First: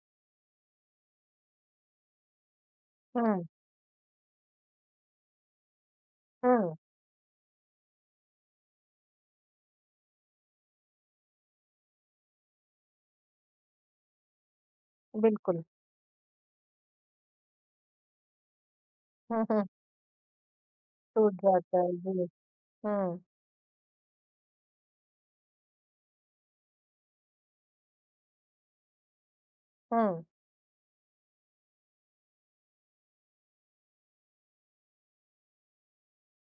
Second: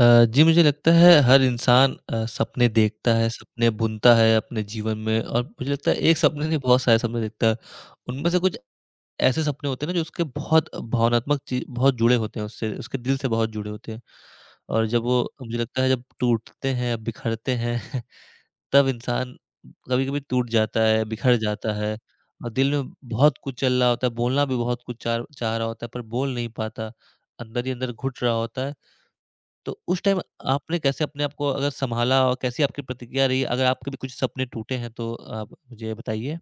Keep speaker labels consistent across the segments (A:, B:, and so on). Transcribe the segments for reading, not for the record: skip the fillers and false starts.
A: जी, मुझे लगता है हर इंसान सपने देखता है,
B: हुँ,
A: सपने बुनता है अपने जीवन में और मुझे लगता है एक सपने नहीं
B: हुँ,
A: बहुत सारे सपने देखता है। उनमें से कुछ ऐसे सपने होते हैं ना जो उसके बहुत भावनात्मक ची बहुत जुड़े होते हैं उससे, उसके दिल से बहुत जुड़े होते हैं। और जब वो मुझे
B: बिल्कुल।
A: लगता है जब टूटते हैं, बिखरते हैं तब इंसान
B: हुँ, हुँ,
A: कभी-कभी टूट जाता है,
B: टूट
A: बिखर जाता
B: जाता है,
A: है
B: जी।
A: और दिल में
B: हुँ,
A: बहुत कुछ चल रहा होता है, बोलना भी बहुत कुछ चाह चाह रहा होता है पर बोल नहीं पाता। अंदर ही अंदर घुट रहा होता है। तो उस टाइम
B: हुँ।
A: आपने कैसे अपने आप को अगर सँभाला और कैसी आपकी प्रतिक्रिया रही? अगर आपके भी कुछ सपने टूटे हैं तो आप मुझे बताइए?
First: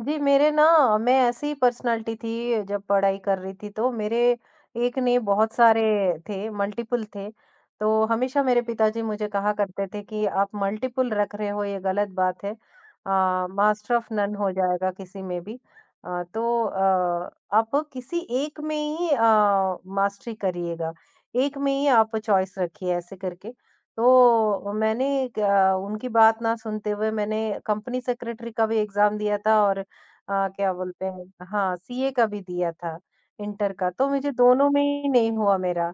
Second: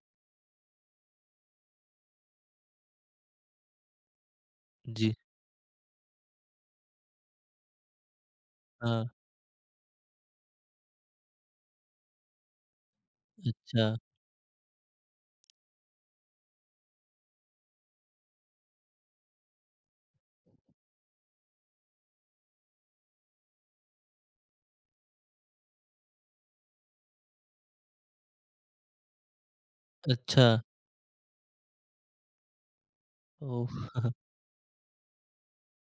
B: जी, मेरे ना मैं ऐसी पर्सनैलिटी थी जब पढ़ाई कर रही थी तो मेरे एक
A: जी।
B: नहीं बहुत सारे थे, मल्टीपल थे। तो हमेशा मेरे पिताजी
A: हाँ,
B: मुझे कहा करते थे कि आप मल्टीपल रख रहे हो ये गलत बात है।
A: अच्छा,
B: मास्टर ऑफ नन हो जाएगा किसी में भी। अ, तो अ, आप किसी एक में ही मास्टरी करिएगा। एक में ही आप चॉइस रखिए ऐसे करके। तो मैंने क उनकी बात ना सुनते हुए मैंने कंपनी सेक्रेटरी का भी एग्ज़ाम दिया था और
A: अच्छा।
B: क्या बोलते हैं, हाँ, सीए का भी दिया था,
A: ओह!
B: इंटर का। तो मुझे दोनों में ही नहीं हुआ मेरा,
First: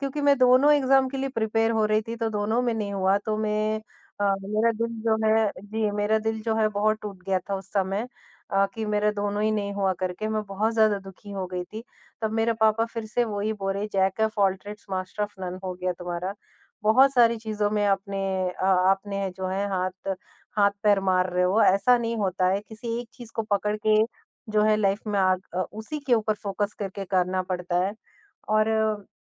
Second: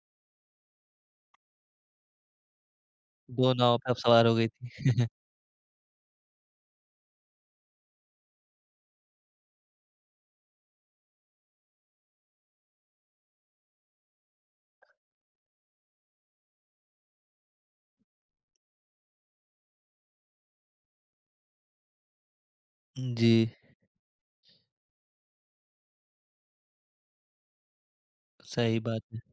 B: क्योंकि मैं दोनों एग्ज़ाम के लिए प्रिपेयर हो रही थी, तो दोनों में नहीं हुआ।
A: 2 नाव पे आप सवार हो गई थी।
B: मेरा दिल जो है, जी, मेरा दिल जो है बहुत टूट गया था उस समय, कि मेरा दोनों ही नहीं हुआ करके, मैं बहुत ज़्यादा दुखी हो गई थी। तब मेरे पापा फिर से वही बोले, "jack of all trades master of none हो गया तुम्हारा। बहुत सारी चीज़ों में आपने जो है हाथ हाथ पैर मार रहे हो, ऐसा नहीं होता है। किसी एक
A: जी,
B: चीज़ को पकड़ के जो है लाइफ में उसी के ऊपर फोकस करके करना पड़ता है।" और
A: सही बात है।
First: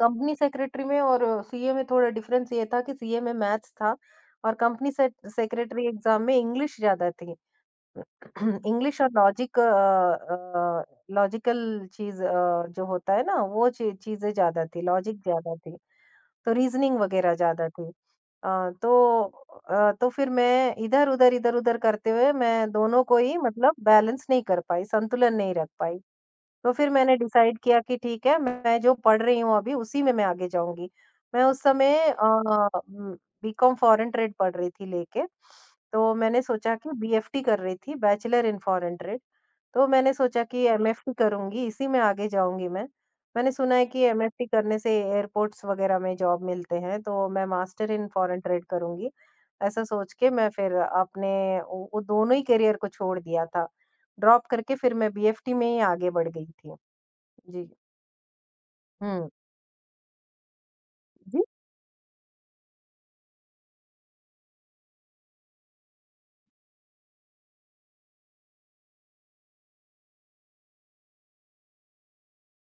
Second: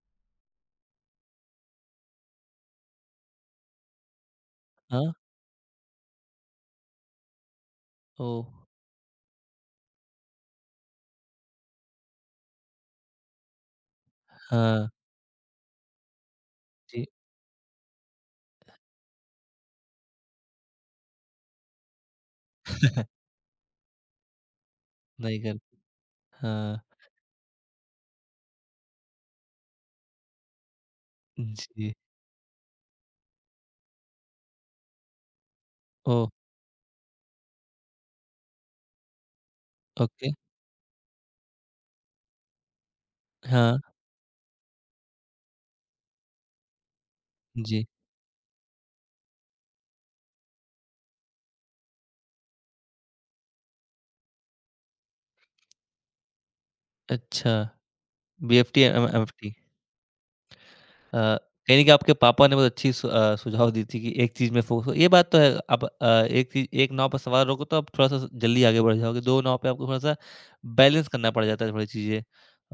B: कंपनी सेक्रेटरी में और सीए में थोड़ा डिफरेंस ये था कि सीए में मैथ्स था और कंपनी से
A: हाँ,
B: सेक्रेटरी एग्ज़ाम में इंग्लिश ज़्यादा थी।
A: ओह!
B: इंग्लिश और लॉजिक, लॉजिकल चीज़, जो होता है ना, वो ची चीज़ें ज़्यादा थी,
A: हाँ,
B: लॉजिक ज़्यादा थी। तो रीजनिंग
A: जी।
B: वगैरह ज़्यादा थी। अ, तो तो फिर मैं इधर-उधर, इधर-उधर करते हुए मैं दोनों को ही, मतलब, बैलेंस नहीं कर पाई, संतुलन
A: नहीं
B: नहीं
A: कर
B: रख पाई। तो
A: हाँ,
B: फिर मैंने डिसाइड किया कि ठीक है, मैं जो पढ़ रही हूँ अभी उसी में मैं आगे जाऊँगी। मैं उस
A: जी।
B: समय बीकॉम फॉरेन ट्रेड पढ़ रही थी लेके। तो
A: ओह!
B: मैंने सोचा कि बीएफटी कर रही थी, बैचलर इन फॉरेन ट्रेड। तो मैंने
A: ओके।
B: सोचा कि एमएफटी करूँगी, इसी में आगे जाऊँगी मैं। मैंने सुना
A: हाँ,
B: है कि एमएफटी करने से एयरपोर्ट्स वगैरह में जॉब मिलते हैं, तो मैं
A: जी।
B: मास्टर इन फॉरेन ट्रेड करूँगी। ऐसा सोच के मैं फिर अपने वो दोनों ही करियर को छोड़ दिया था। ड्रॉप करके फिर मैं बीएफटी में ही आगे बढ़ गई थी।
A: अच्छा,
B: जी।
A: बीएफटी, एम
B: हुँ।
A: एमएफटी। अ,
B: जी,
A: कहीं न कहीं आपके पापा ने बहुत अच्छी सुझाव दी थी कि एक चीज़ में फोकस हो ये बात तो है। अब एक चीज़ एक नाव पर सवार रहोगे तो आप थोड़ा-सा जल्दी आगे बढ़ जाओगे, 2 नाव पे आपको थोड़ा-सा बैलेंस करना पड़ जाता है थोड़ी चीज़ें।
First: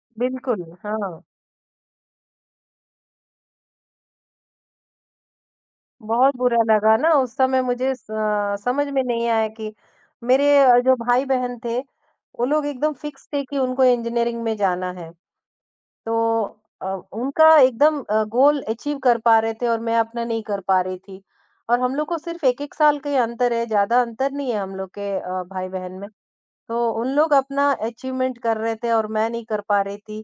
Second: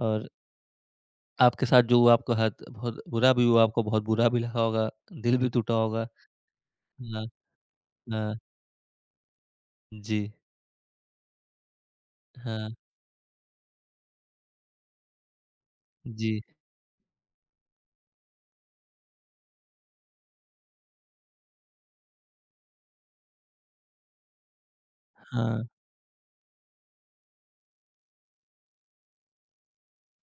A: और
B: बिल्कुल, हाँ।
A: आपके साथ जो हुआ आपको हद बहुत बुरा भी हुआ, आपको बहुत बुरा भी लगा होगा, दिल भी टूटा होगा।
B: बहुत बुरा लगा ना
A: हाँ,
B: उस समय मुझे।
A: हाँ।
B: समझ में नहीं आया कि
A: जी,
B: मेरे, जो भाई-बहन थे, वो लोग
A: हाँ,
B: एकदम फ़िक्स थे कि उनको इंजीनियरिंग में जाना है। तो
A: जी,
B: अ, उनका एकदम गोल अचीव कर पा रहे थे और मैं अपना नहीं कर पा रही थी। और हम लोग को सिर्फ़ 1-1 साल का ही अंतर है, ज़्यादा अंतर नहीं है हम लोग के
A: हाँ।
B: भाई-बहन में। तो उन लोग अपना अचीवमेंट कर रहे थे और मैं नहीं कर पा रही थी।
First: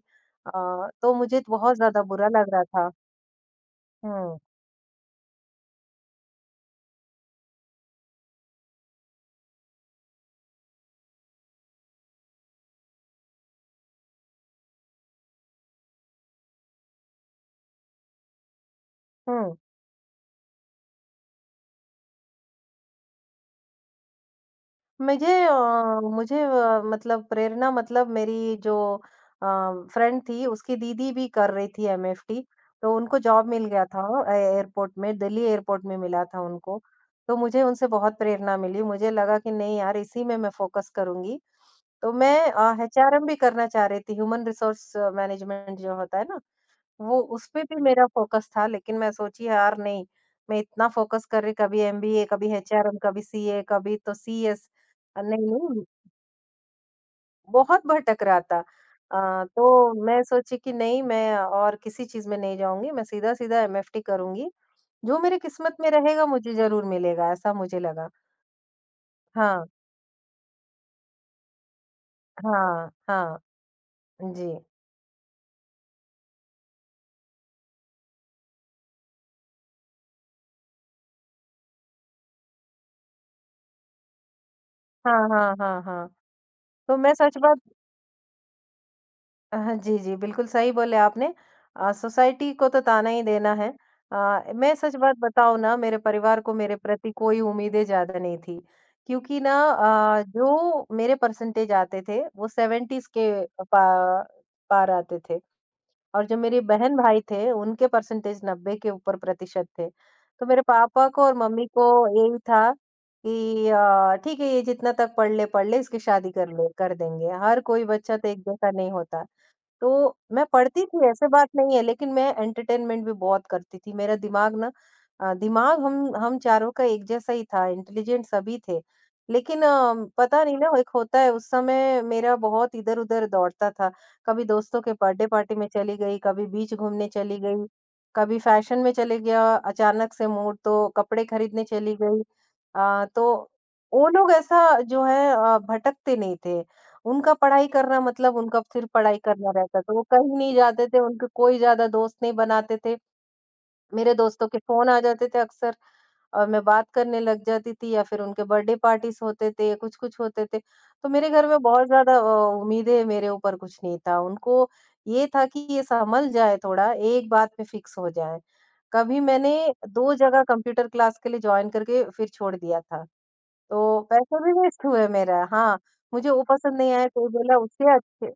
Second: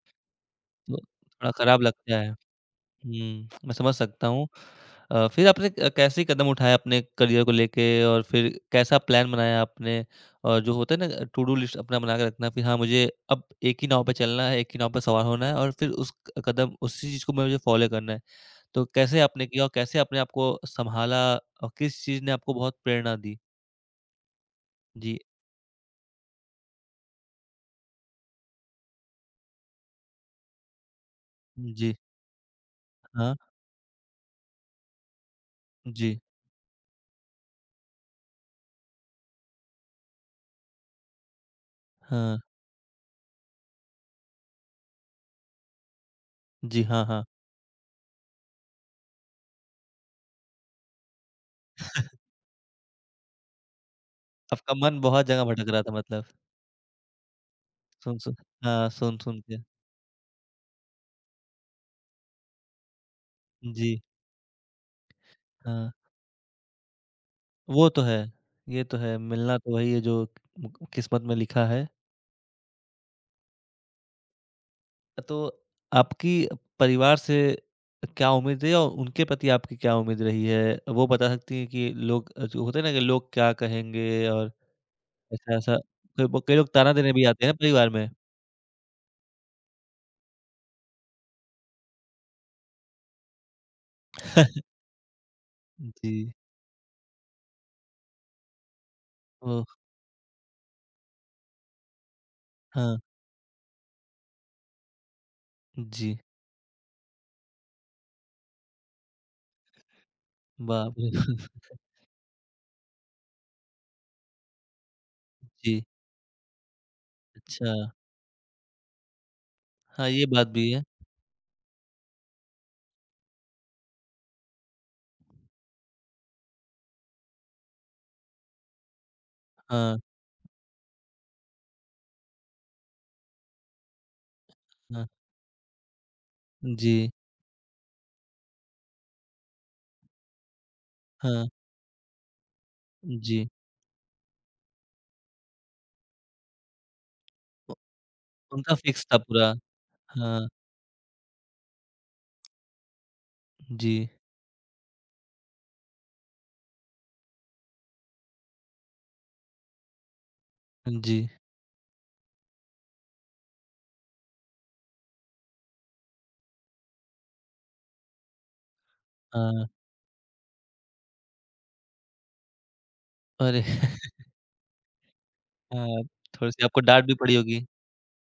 B: अ,
A: तो
B: तो मुझे
A: थोड़ा
B: बहुत
A: खराब
B: ज़्यादा
A: लगता
B: बुरा
A: है।
B: लग रहा था।
A: हुँ, मैं समझ सकता
B: हुँ।
A: हूँ। फिर आपने कैसे कदम उठाए अपने करियर को लेके और फिर कैसा प्लान बनाया आपने? और जो होता है ना टू डू लिस्ट अपना बना के रखना फिर हाँ, मुझे अब एक ही नाव पे चलना है, एक ही नाव पे सवार होना है और फिर उस क कदम उसी चीज़ को मुझे फ़ॉलो करना है। तो कैसे आपने
B: हुँ।
A: किया और कैसे आपने आपको सँभाला और किस चीज़ ने आपको बहुत प्रेरणा दी? जी,
B: मुझे अ, मुझे, मतलब, प्रेरणा, मतलब, मेरी जो अ, फ्रेंड थी, उसकी दीदी भी कर रही थी
A: जी,
B: एमएफटी, तो उनको
A: हाँ,
B: जॉब मिल गया था ए एयरपोर्ट में, दिल्ली एयरपोर्ट में
A: जी,
B: मिला था उनको। तो मुझे उनसे बहुत प्रेरणा मिली, मुझे लगा कि नहीं यार, इसी में मैं फ़ोकस करूँगी। तो मैं
A: हाँ,
B: एचआरएम भी करना चाह रही थी, ह्यूमन रिसोर्स मैनेजमेंट जो होता है ना,
A: जी, हाँ,
B: वो
A: हाँ।
B: उसपे भी मेरा फ़ोकस था। लेकिन मैं सोची यार नहीं, मैं इतना फ़ोकस कर रही कभी एमबीए, कभी एचआरएम, कभी सीए, कभी तो सीएस
A: आपका मन
B: अ,
A: बहुत जगह
B: नहीं,
A: भटक रहा
B: नहीं
A: था मतलब
B: बहुत
A: सुन,
B: भटक
A: सुन
B: रहा था।
A: हाँ, सुन, सुन के।
B: तो मैं सोची कि नहीं, मैं और किसी चीज़ में नहीं जाऊँगी, मैं सीधा-सीधा
A: जी,
B: एमएफटी करूँगी। जो मेरे किस्मत
A: हाँ।
B: में रहेगा मुझे ज़रूर मिलेगा, ऐसा मुझे
A: वो तो
B: लगा।
A: है, ये तो है, मिलना
B: हाँ,
A: तो वही है जो क किस्मत में लिखा है।
B: हाँ, हाँ, जी।
A: तो आपकी परिवार से क्या उम्मीद है और उनके प्रति आपकी क्या उम्मीद रही है? वो बता सकती हैं कि लोग जो होते हैं ना कि लोग क्या कहेंगे और
B: हाँ, हाँ,
A: ऐसा-ऐसा
B: हाँ, हाँ।
A: कई ब कई लोग ताना
B: तो
A: देने
B: मैं
A: भी
B: सच
A: आते हैं ना
B: बात
A: परिवार में।
B: हाँ, जी, जी, बिल्कुल सही बोले आपने। सोसाइटी को तो ताना ही देना है। मैं सच बात बताऊँ ना, मेरे
A: जी,
B: परिवार को मेरे प्रति कोई उम्मीदें ज़्यादा नहीं थी, क्योंकि ना
A: ओह!
B: अ, जो मेरे परसेंटेज आते थे, वो
A: हाँ,
B: 70s के पा पार आते थे
A: जी,
B: और जो मेरे बहन-भाई थे, उनके परसेंटेज 90 के ऊपर प्रतिशत थे। तो मेरे
A: बाप
B: पापा
A: रे!
B: को और मम्मी को यही था कि "ठीक है, ये जितना तक पढ़ ले,
A: जी,
B: इसकी शादी कर ले, कर देंगे।" हर
A: अच्छा,
B: कोई बच्चा तो एक जैसा नहीं होता। तो
A: हाँ, ये
B: मैं
A: बात भी है।
B: पढ़ती थी, ऐसे बात नहीं है, लेकिन मैं एंटरटेनमेंट भी बहुत करती थी। मेरा दिमाग ना अ, दिमाग हम चारों का एक जैसा ही था, इंटेलिजेंट सभी थे। लेकिन
A: हाँ,
B: पता नहीं ना, एक होता है, उस समय मेरा बहुत इधर-उधर दौड़ता था। कभी दोस्तों के
A: हाँ,
B: बर्थडे पार्टी में चली गई, कभी बीच घूमने
A: जी,
B: चली गई, कभी फैशन में चले गया अचानक से मूड, तो कपड़े
A: हाँ,
B: खरीदने चली गई। तो
A: जी,
B: वो लोग ऐसा जो है, भटकते नहीं थे। उनका पढ़ाई
A: उ
B: करना मतलब उनका
A: उनका
B: सिर्फ़
A: फिक्स था
B: पढ़ाई करना
A: पूरा।
B: रहता था, वो कहीं
A: हाँ,
B: नहीं जाते थे, उनके कोई ज़्यादा दोस्त नहीं बनाते थे।
A: जी,
B: मेरे दोस्तों के फ़ोन आ जाते थे अक्सर और मैं बात करने लग जाती थी, या फिर उनके बर्थडे पार्टीज़ होते थे, कुछ-कुछ होते थे। तो
A: जी,
B: मेरे घर में बहुत ज़्यादा उम्मीदें मेरे ऊपर कुछ नहीं था, उनको ये था कि ये संभल जाए थोड़ा, एक बात पे फ़िक्स हो जाए। कभी मैंने
A: हाँ।
B: 2 जगह कंप्यूटर क्लास के लिए जॉइन करके फिर छोड़ दिया था।
A: अरे!
B: तो पैसा भी वेस्ट हुआ मेरा। हाँ,
A: हाँ,
B: मुझे वो
A: थोड़ी-सी
B: पसंद
A: आपको
B: नहीं
A: डाँट
B: आया,
A: भी
B: कोई
A: पड़ी
B: बोला
A: होगी।
B: उससे अच्छे।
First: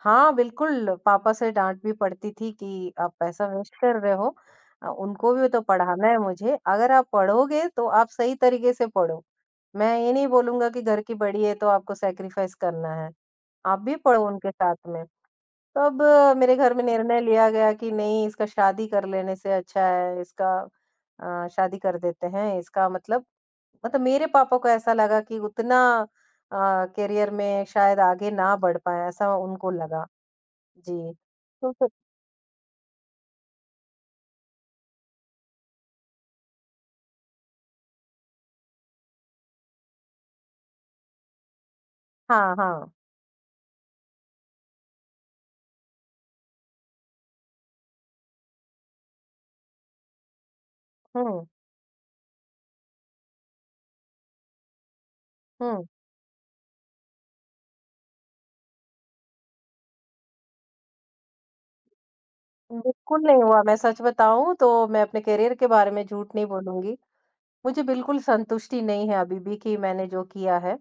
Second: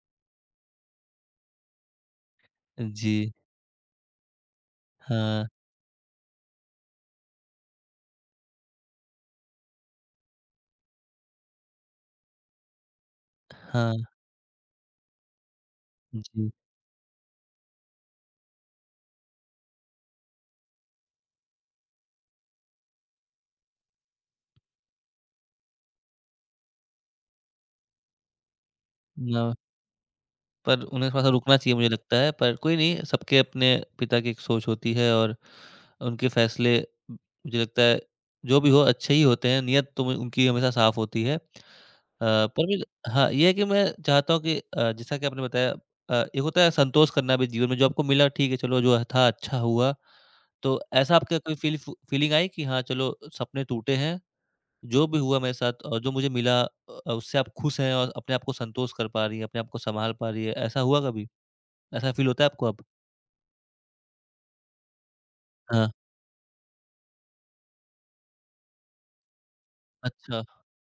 B: हाँ, बिल्कुल पापा से डाँट भी पड़ती थी कि आप
A: जी,
B: पैसा वेस्ट कर रहे हो। उनको
A: हाँ,
B: भी तो पढ़ाना है मुझे, अगर आप पढ़ोगे तो आप सही तरीके से पढ़ो। मैं ये नहीं बोलूँगा कि घर की बड़ी है तो आपको सैक्रिफाइस करना है, आप
A: हाँ,
B: भी पढ़ो उनके साथ में। तो अब
A: जी।
B: मेरे घर में निर्णय लिया गया कि नहीं, इसका शादी कर लेने से अच्छा है, इसका शादी कर देते हैं, इसका मतलब मेरे पापा को ऐसा लगा कि उतना अ, करियर में शायद आगे ना बढ़ पाए, ऐसा
A: ना
B: उनको लगा।
A: पर उन्हें
B: जी।
A: थोड़ा-सा रुकना
B: तो
A: चाहिए
B: फिर,
A: मुझे लगता है, पर कोई नहीं सबके अपने पिता की एक सोच होती है और उनके फैसले मुझे लगता है जो भी हो अच्छे ही होते हैं, नीयत तो उनकी हमेशा साफ होती है।
B: हाँ,
A: पर मुझे
B: हाँ।
A: हाँ, ये है कि मैं चाहता हूँ कि जैसा कि आपने बताया एक होता है संतोष करना भी जीवन में जो आपको मिला ठीक है चलो जो था अच्छा हुआ। तो ऐसा आपका
B: हुँ,
A: कोई फीलिंग आई कि हाँ, चलो सपने टूटे हैं जो भी हुआ मेरे साथ
B: हुँ।
A: और जो मुझे मिला उससे आप खुश हैं और अपने आप को संतोष कर पा रही हैं, अपने आप को सँभाल पा रही हैं, ऐसा हुआ कभी? ऐसा फ़ील होता है आपको अब?
B: बिल्कुल नहीं हुआ, मैं सच बताऊँ तो मैं अपने करियर के
A: हाँ,
B: बारे में झूठ नहीं बोलूँगी। मुझे बिल्कुल संतुष्टि नहीं है अभी भी कि मैंने जो
A: अच्छा,
B: किया है।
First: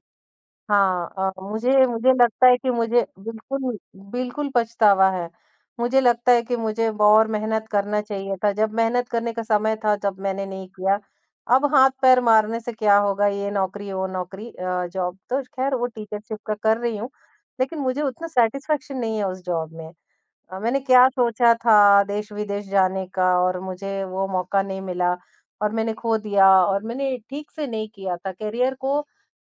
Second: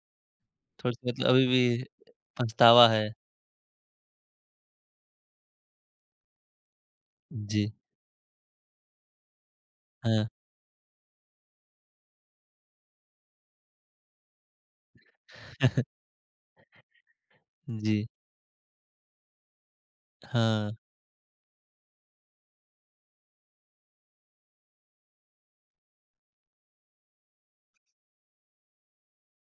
B: हाँ
A: थोड़ी-सी मतलब
B: अ,
A: अभी भी
B: मुझे मुझे लगता है कि
A: पछतावा
B: मुझे
A: है।
B: बिल्कुल, बिल्कुल पछतावा है। मुझे लगता है कि मुझे और मेहनत
A: जी,
B: करना चाहिए था। जब मेहनत करने का समय था तब
A: हाँ।
B: मैंने नहीं किया। अब हाथ-पैर मारने से क्या होगा? ये नौकरी, वो नौकरी, जॉब, तो ख़ैर वो टीचरशिप का कर रही हूँ। लेकिन मुझे
A: जी,
B: उतना सैटिस्फैक्शन नहीं है उस जॉब में।
A: हाँ,
B: मैंने क्या सोचा था, देश-विदेश जाने का, और मुझे वो मौका नहीं मिला और मैंने खो दिया और मैंने ठीक से नहीं किया था। करियर को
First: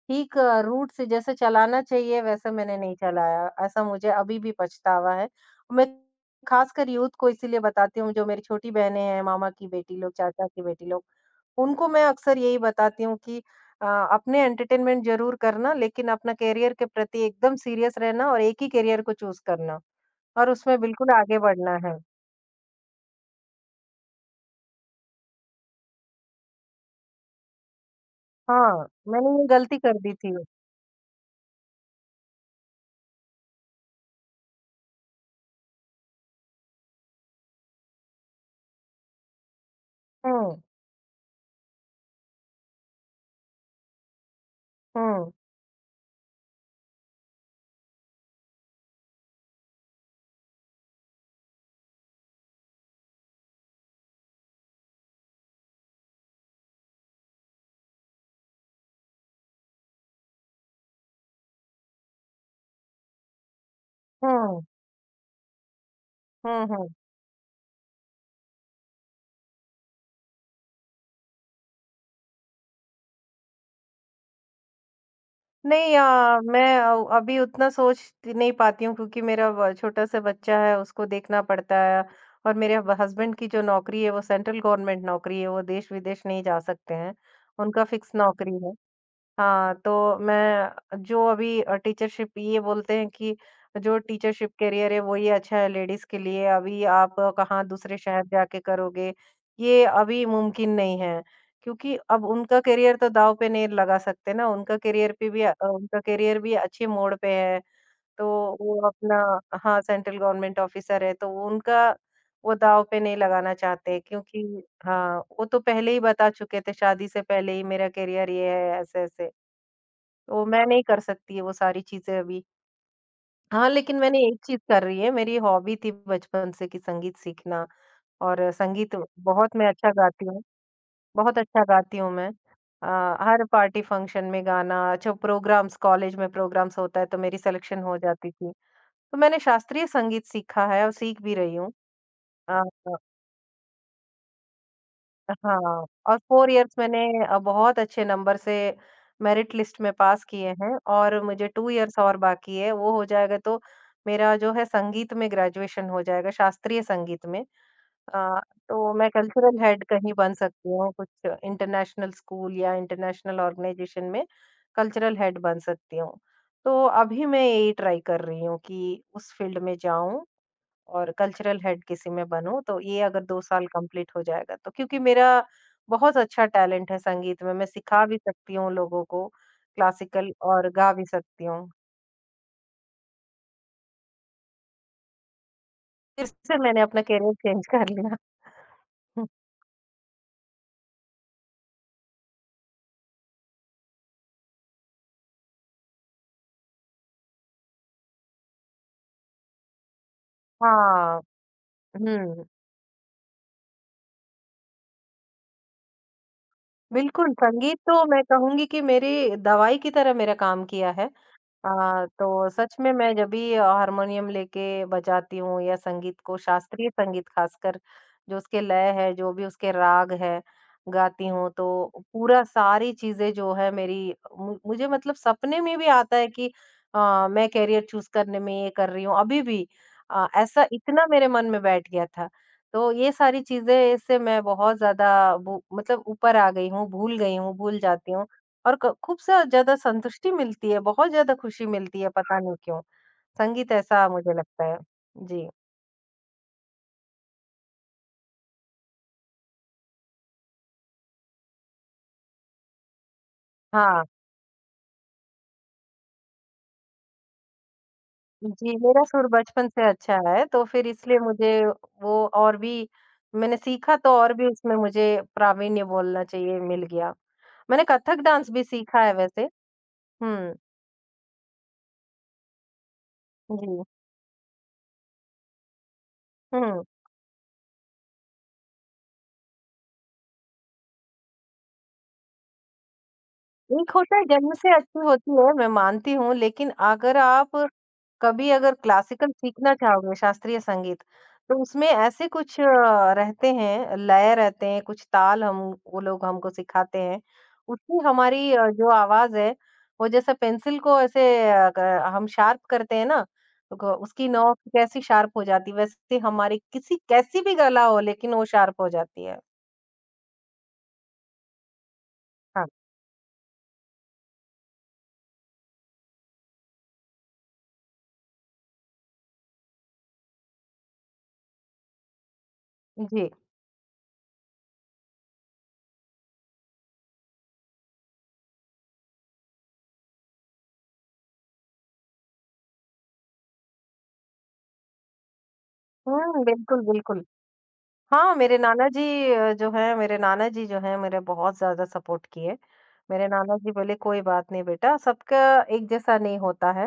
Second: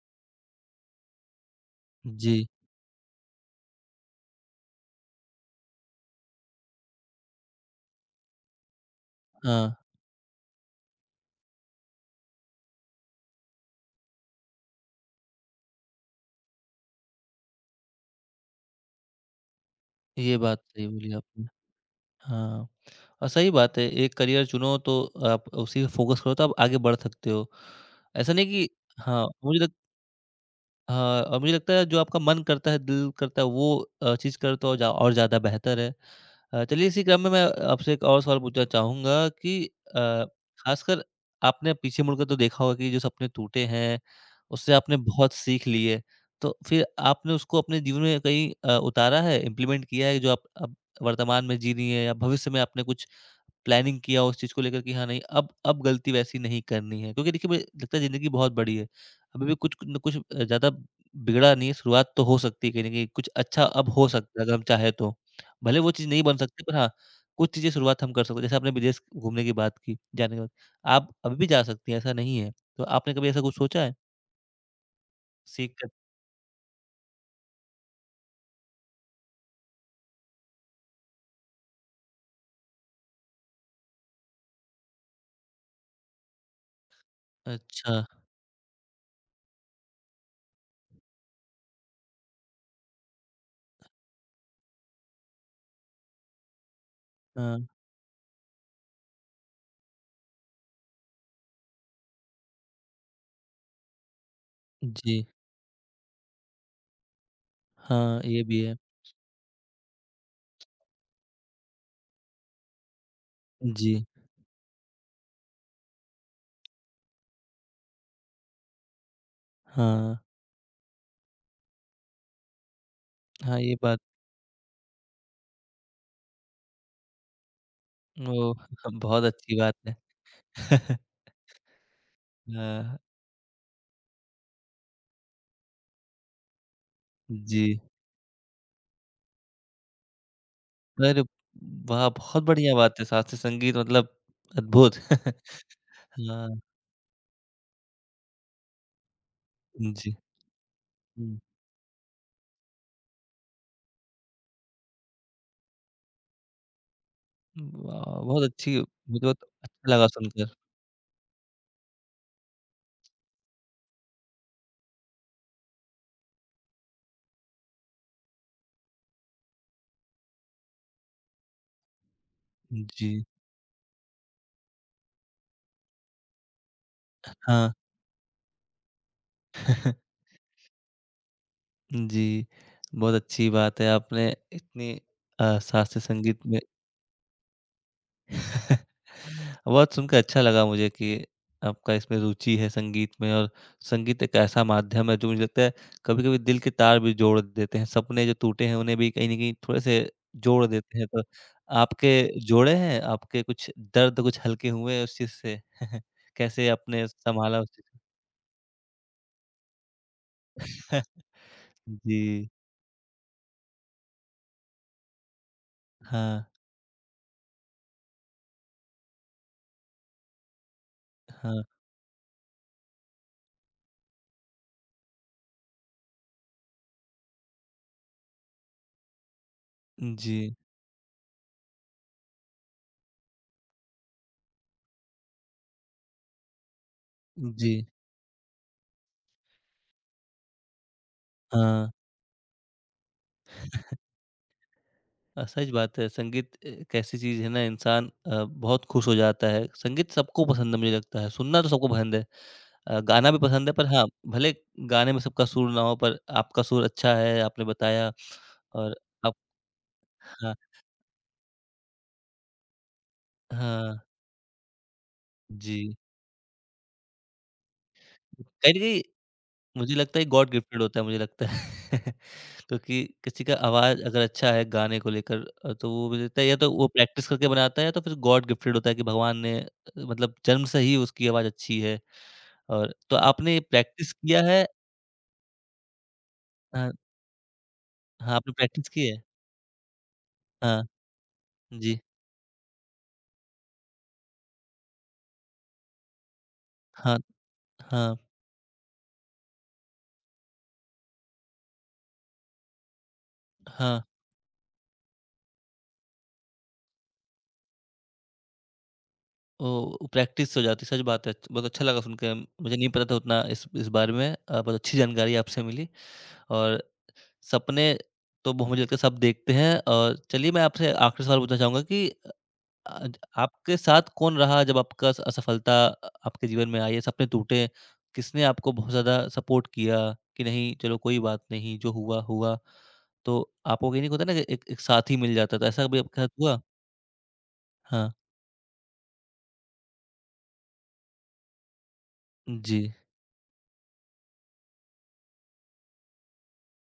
B: ठीक रूट से जैसे चलाना चाहिए
A: जी,
B: वैसे मैंने नहीं चलाया, ऐसा मुझे अभी भी पछतावा है। मैं खासकर यूथ को इसीलिए बताती हूँ, जो मेरी छोटी बहनें हैं, मामा की
A: हाँ,
B: बेटी लोग, चाचा की बेटी लोग, उनको मैं अक्सर यही बताती हूँ कि अ, अपने एंटरटेनमेंट ज़रूर करना, लेकिन अपना करियर के प्रति एकदम सीरियस रहना और एक ही करियर को चूज़ करना।
A: ये
B: और
A: बात
B: उसमें
A: सही
B: बिल्कुल
A: बोली
B: आगे
A: आपने।
B: बढ़ना है।
A: हाँ, और सही बात है, एक करियर चुनो तो आप उसी पे फ़ोकस करो तो आप आगे बढ़ सकते हो। ऐसा नहीं कि
B: हाँ,
A: हाँ,
B: मैंने ये
A: मुझे लगता
B: गलती कर दी थी।
A: हाँ, और मुझे लगता है जो आपका मन करता है, दिल करता है वो चीज़ करो तो जा और ज़्यादा बेहतर है। चलिए इसी क्रम में मैं आपसे एक और सवाल पूछना चाहूँगा कि अ,
B: हुँ,
A: ख़ासकर आपने पीछे मुड़कर तो देखा होगा कि जो सपने टूटे हैं, उससे आपने
B: हुँ,
A: बहुत सीख ली है। तो फिर आपने उसको अपने जीवन में कहीं उतारा है, इम्प्लीमेंट किया है जो आप अब वर्तमान में जी रही हैं या भविष्य में आपने कुछ प्लानिंग किया हो उस चीज़ को लेकर कि हाँ, नहीं अब गलती वैसी नहीं करनी है? क्योंकि देखिए मुझे लगता है ज़िंदगी बहुत बड़ी है। अभी भी कुछ न कुछ ज़्यादा बिगड़ा नहीं है, शुरुआत तो हो सकती है कहीं न कहीं, कुछ अच्छा अब हो सकता है अगर हम
B: हुँ,
A: चाहें तो। भले वो चीज़ नहीं बन सकती
B: हुँ,
A: पर
B: हुँ।
A: हाँ, कुछ चीज़ें शुरुआत हम कर सकते हैं। जैसे आपने विदेश घूमने की बात की, जाने के बाद, आप अभी भी जा सकती हैं, ऐसा नहीं है। तो आपने कभी ऐसा कुछ सोचा है? सीख कर
B: नहीं, मैं, अभी उतना सोच नहीं पाती हूँ क्योंकि मेरा ब छोटा-सा बच्चा है, उसको देखना पड़ता है, और मेरे अब हस्बैंड की जो नौकरी है, वो सेंट्रल गवर्नमेंट नौकरी है, वो देश-विदेश नहीं जा सकते हैं। उनका
A: अच्छा,
B: फिक्स नौकरी है। हाँ, तो मैं जो अभी टीचरशिप, ये बोलते हैं कि जो टीचरशिप करियर है वो ही अच्छा है लेडीज़ के लिए, अभी आप कहाँ
A: हाँ,
B: दूसरे शहर जाके करोगे, ये अभी मुमकिन नहीं है। क्योंकि अब उनका करियर तो दाँव पे नहीं लगा सकते ना,
A: जी।
B: उनका करियर भी अच्छे मोड़ पे है,
A: हाँ,
B: तो
A: ये भी है।
B: वो अपना, हाँ, सेंट्रल गवर्नमेंट ऑफ़िसर है, तो वो उनका, वो दाँव पे नहीं लगाना चाहते,
A: जी,
B: क्योंकि हाँ, वो तो पहले ही बता चुके थे शादी से पहले ही मेरा करियर ये है, ऐसे-ऐसे।
A: हाँ।
B: वो मैं नहीं कर सकती है वो सारी चीज़ें अभी।
A: हाँ,
B: हाँ,
A: ये
B: लेकिन
A: बात
B: मैंने एक चीज़ कर रही है, मेरी हॉबी थी बचपन से कि संगीत सीखना। और
A: ओह!
B: संगीत
A: बहुत
B: बहुत
A: अच्छी
B: मैं
A: बात
B: अच्छा
A: है।
B: गाती हूँ, बहुत अच्छा गाती हूँ मैं।
A: हाँ,
B: हर पार्टी फंक्शन में गाना, अच्छा प्रोग्राम्स, कॉलेज में प्रोग्राम्स होता है तो मेरी
A: जी।
B: सिलेक्शन हो जाती थी। तो मैंने शास्त्रीय संगीत सीखा है और
A: अरे
B: सीख भी रही हूँ।
A: वाह! बहुत
B: अ
A: बढ़िया बात है शास्त्रीय संगीत मतलब अद्भुत।
B: हाँ, और 4
A: हाँ,
B: इयर्स मैंने बहुत अच्छे नंबर से मेरिट लिस्ट में
A: जी।
B: पास किए हैं और
A: हुँ।
B: मुझे 2 इयर्स और बाकी है, वो हो जाएगा तो मेरा जो है संगीत में ग्रेजुएशन हो जाएगा, शास्त्रीय संगीत में।
A: वाह!
B: अ,
A: बहुत अच्छी
B: तो मैं
A: मुझे बहुत
B: कल्चरल हेड
A: अच्छा लगा
B: कहीं बन
A: सुनकर।
B: सकती हूँ, कुछ इंटरनेशनल स्कूल या इंटरनेशनल ऑर्गेनाइजेशन में कल्चरल हेड बन सकती हूँ। तो अभी मैं यही ट्राई कर रही हूँ कि उस फील्ड में जाऊँ और कल्चरल हेड किसी में बनूँ, तो ये
A: जी,
B: अगर 2 साल कंप्लीट हो जाएगा तो, क्योंकि मेरा बहुत अच्छा टैलेंट है संगीत में, मैं
A: हाँ।
B: सिखा भी सकती हूँ लोगों को क्लासिकल और गा भी सकती हूँ।
A: जी, बहुत अच्छी बात है आपने इतनी शास्त्रीय
B: फिर
A: संगीत
B: से
A: में
B: मैंने अपना करियर चेंज कर लिया। हुँ,
A: बहुत सुनकर अच्छा लगा मुझे कि आपका इसमें रुचि है संगीत में और संगीत एक ऐसा माध्यम है जो मुझे लगता है कभी-कभी दिल के तार भी जोड़ देते हैं, सपने जो टूटे हैं उन्हें भी कहीं न कहीं थोड़े-से जोड़ देते हैं।
B: हाँ,
A: तो आपके
B: हुँ,
A: जोड़े हैं? आपके कुछ दर्द कुछ हल्के हुए उस चीज़ से? कैसे आपने
B: बिल्कुल
A: सँभाला उस
B: संगीत
A: चीज़
B: तो मैं कहूँगी कि मेरी दवाई की तरह मेरा
A: को?
B: काम किया है। हाँ, तो
A: जी।
B: सच में मैं जब भी हारमोनियम लेके बजाती हूँ या संगीत को,
A: हाँ,
B: शास्त्रीय संगीत खासकर, जो उसके लय है, जो भी उसके राग है, गाती हूँ
A: हाँ।
B: तो पूरा सारी चीज़ें जो है मेरी, मु मुझे, मतलब, सपने में भी आता है कि मैं करियर चूज़ करने में ये कर रही हूँ अभी भी,
A: जी,
B: ऐसा इतना मेरे मन में बैठ गया था। तो ये सारी चीज़ें इससे मैं बहुत ज़्यादा बु मतलब ऊपर आ गई हूँ,
A: जी,
B: भूल जाती हूँ। और क खूब सा ज़्यादा संतुष्टि मिलती है, बहुत ज़्यादा खुशी
A: हाँ।
B: मिलती है, पता नहीं क्यों। संगीत ऐसा मुझे लगता है। जी,
A: सच बात है। संगीत एक ऐसी चीज़ है ना इंसान बहुत खुश हो जाता है। संगीत सबको पसंद है मुझे लगता है, सुनना तो सबको पसंद है। गाना भी पसंद है पर हाँ,
B: हाँ।
A: भले गाने में सबका सुर ना हो पर आपका सुर अच्छा है आपने बताया
B: जी,
A: और
B: मेरा सुर
A: आप
B: बचपन से अच्छा है,
A: हाँ,
B: तो फिर इसलिए मुझे वो और भी, मैंने सीखा
A: हाँ,
B: तो और भी उसमें मुझे
A: जी।
B: प्रावीण्य बोलना चाहिए मिल गया। मैंने कथक डांस भी
A: कहीं न कहीं
B: सीखा है वैसे।
A: मुझे लगता है गॉड
B: हुँ,
A: गिफ्टेड होता है मुझे लगता है। क्योंकि किसी का
B: जी।
A: आवाज़ अगर अच्छा है गाने को लेकर तो वो मुझे लगता है या तो
B: हुँ।
A: वो प्रैक्टिस करके बनाता है या तो फिर गॉड गिफ्टेड होता है कि भगवान ने मतलब जन्म से ही उसकी आवाज़ अच्छी है। और तो आपने
B: एक
A: प्रैक्टिस
B: होता है
A: किया
B: जन्म
A: है
B: से अच्छी होती है, मैं मानती हूँ, लेकिन
A: हाँ,
B: अगर आप
A: हाँ,
B: कभी
A: आपने
B: अगर
A: प्रैक्टिस की है?
B: क्लासिकल सीखना चाहोगे, शास्त्रीय
A: हाँ,
B: संगीत, तो उसमें
A: जी।
B: ऐसे कुछ रहते हैं, लय रहते हैं, कुछ ताल, हम, वो लोग हमको सिखाते
A: हाँ,
B: हैं। उसमें
A: हाँ,
B: हमारी जो आवाज़ है, वो जैसे पेंसिल को ऐसे अ, ग हम शार्प करते हैं ना, तो ग
A: हाँ।
B: उसकी नोक कैसी शार्प हो जाती है, वैसे हमारी किसी कैसी भी गला हो, लेकिन वो शार्प हो जाती है।
A: ओह! प्रैक्टिस हो जाती है, सच बात है। बहुत अच्छा लगा सुनके,
B: हाँ,
A: मुझे नहीं पता था उतना इस बारे में बहुत अच्छी जानकारी आपसे मिली और सपने तो वो मुझे लगता है सब देखते हैं और चलिए मैं आपसे आखिरी सवाल पूछना चाहूँगा कि आज
B: जी।
A: आपके साथ कौन रहा जब आपका अस असफलता आपके जीवन में आई या सपने टूटे? किसने आपको बहुत ज़्यादा सपोर्ट किया कि नहीं चलो कोई बात नहीं, जो हुआ, हुआ? तो आपको कहीं नहीं होता ना कि एक एक साथी मिल जाता था, ऐसा कभी आपके साथ
B: हुँ,
A: हुआ?
B: बिल्कुल, बिल्कुल।
A: हाँ।
B: हाँ, मेरे नाना जी जो हैं मेरा बहुत ज़्यादा सपोर्ट किए।
A: जी।
B: मेरे नाना जी बोले कोई बात नहीं बेटा, सबका एक जैसा नहीं होता है।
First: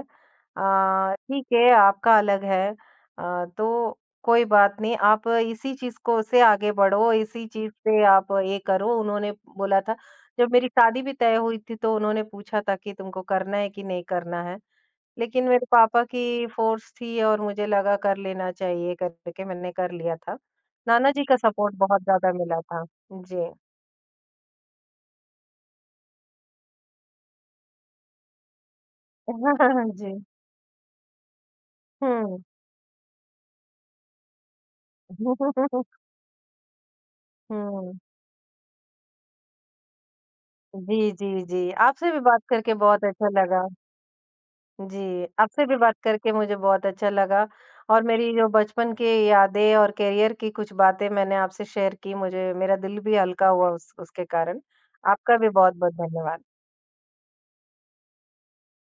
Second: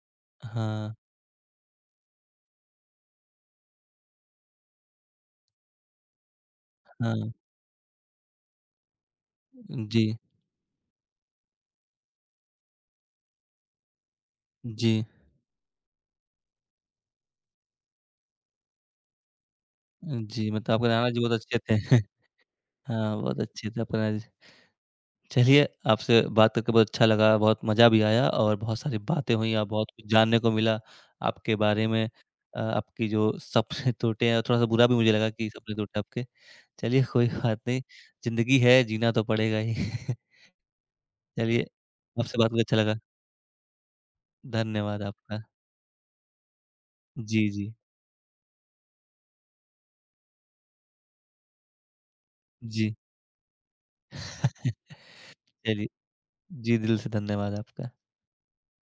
A: हाँ,
B: ठीक है, आपका अलग है , तो कोई बात नहीं, आप इसी चीज़ को से आगे बढ़ो,
A: हाँ।
B: इसी चीज़ से आप ये करो, उन्होंने बोला था।
A: जी,
B: जब मेरी शादी भी तय हुई थी तो उन्होंने पूछा था कि तुमको करना है कि नहीं करना है?
A: जी,
B: लेकिन मेरे पापा की फ़ोर्स थी और मुझे लगा कर लेना चाहिए करके मैंने कर लिया था।
A: जी, मतलब आपके नाना
B: नाना
A: जी
B: जी
A: बहुत
B: का
A: अच्छे थे।
B: सपोर्ट बहुत ज़्यादा मिला था।
A: हाँ, बहुत
B: जी।
A: अच्छे थे आपके नाना जी। चलिए, आपसे बात करके बहुत अच्छा लगा, बहुत मज़ा भी आया और बहुत सारी बातें हुई और बहुत कुछ
B: जी।
A: जानने को मिला आपके बारे में।
B: हुँ।
A: आपकी जो सपने टूटे हैं, थोड़ा-सा बुरा भी मुझे लगा कि सपने
B: हुँ।
A: टूटे आपके। चलिए, कोई बात नहीं, ज़िंदगी है, जीना तो पड़ेगा ही।
B: जी, जी,
A: चलिए,
B: जी। आपसे भी
A: आपसे
B: बात
A: बात करके
B: करके
A: अच्छा लगा।
B: बहुत अच्छा लगा।
A: धन्यवाद
B: जी,
A: आपका।
B: आपसे भी बात करके मुझे बहुत अच्छा लगा
A: जी, जी।
B: और मेरी जो बचपन की यादें और करियर की कुछ बातें मैंने आपसे शेयर की, मुझे मेरा
A: जी।
B: दिल भी हल्का हुआ उस उसके कारण। आपका भी
A: चलिए,
B: बहुत-बहुत धन्यवाद।
A: जी दिल से धन्यवाद आपका।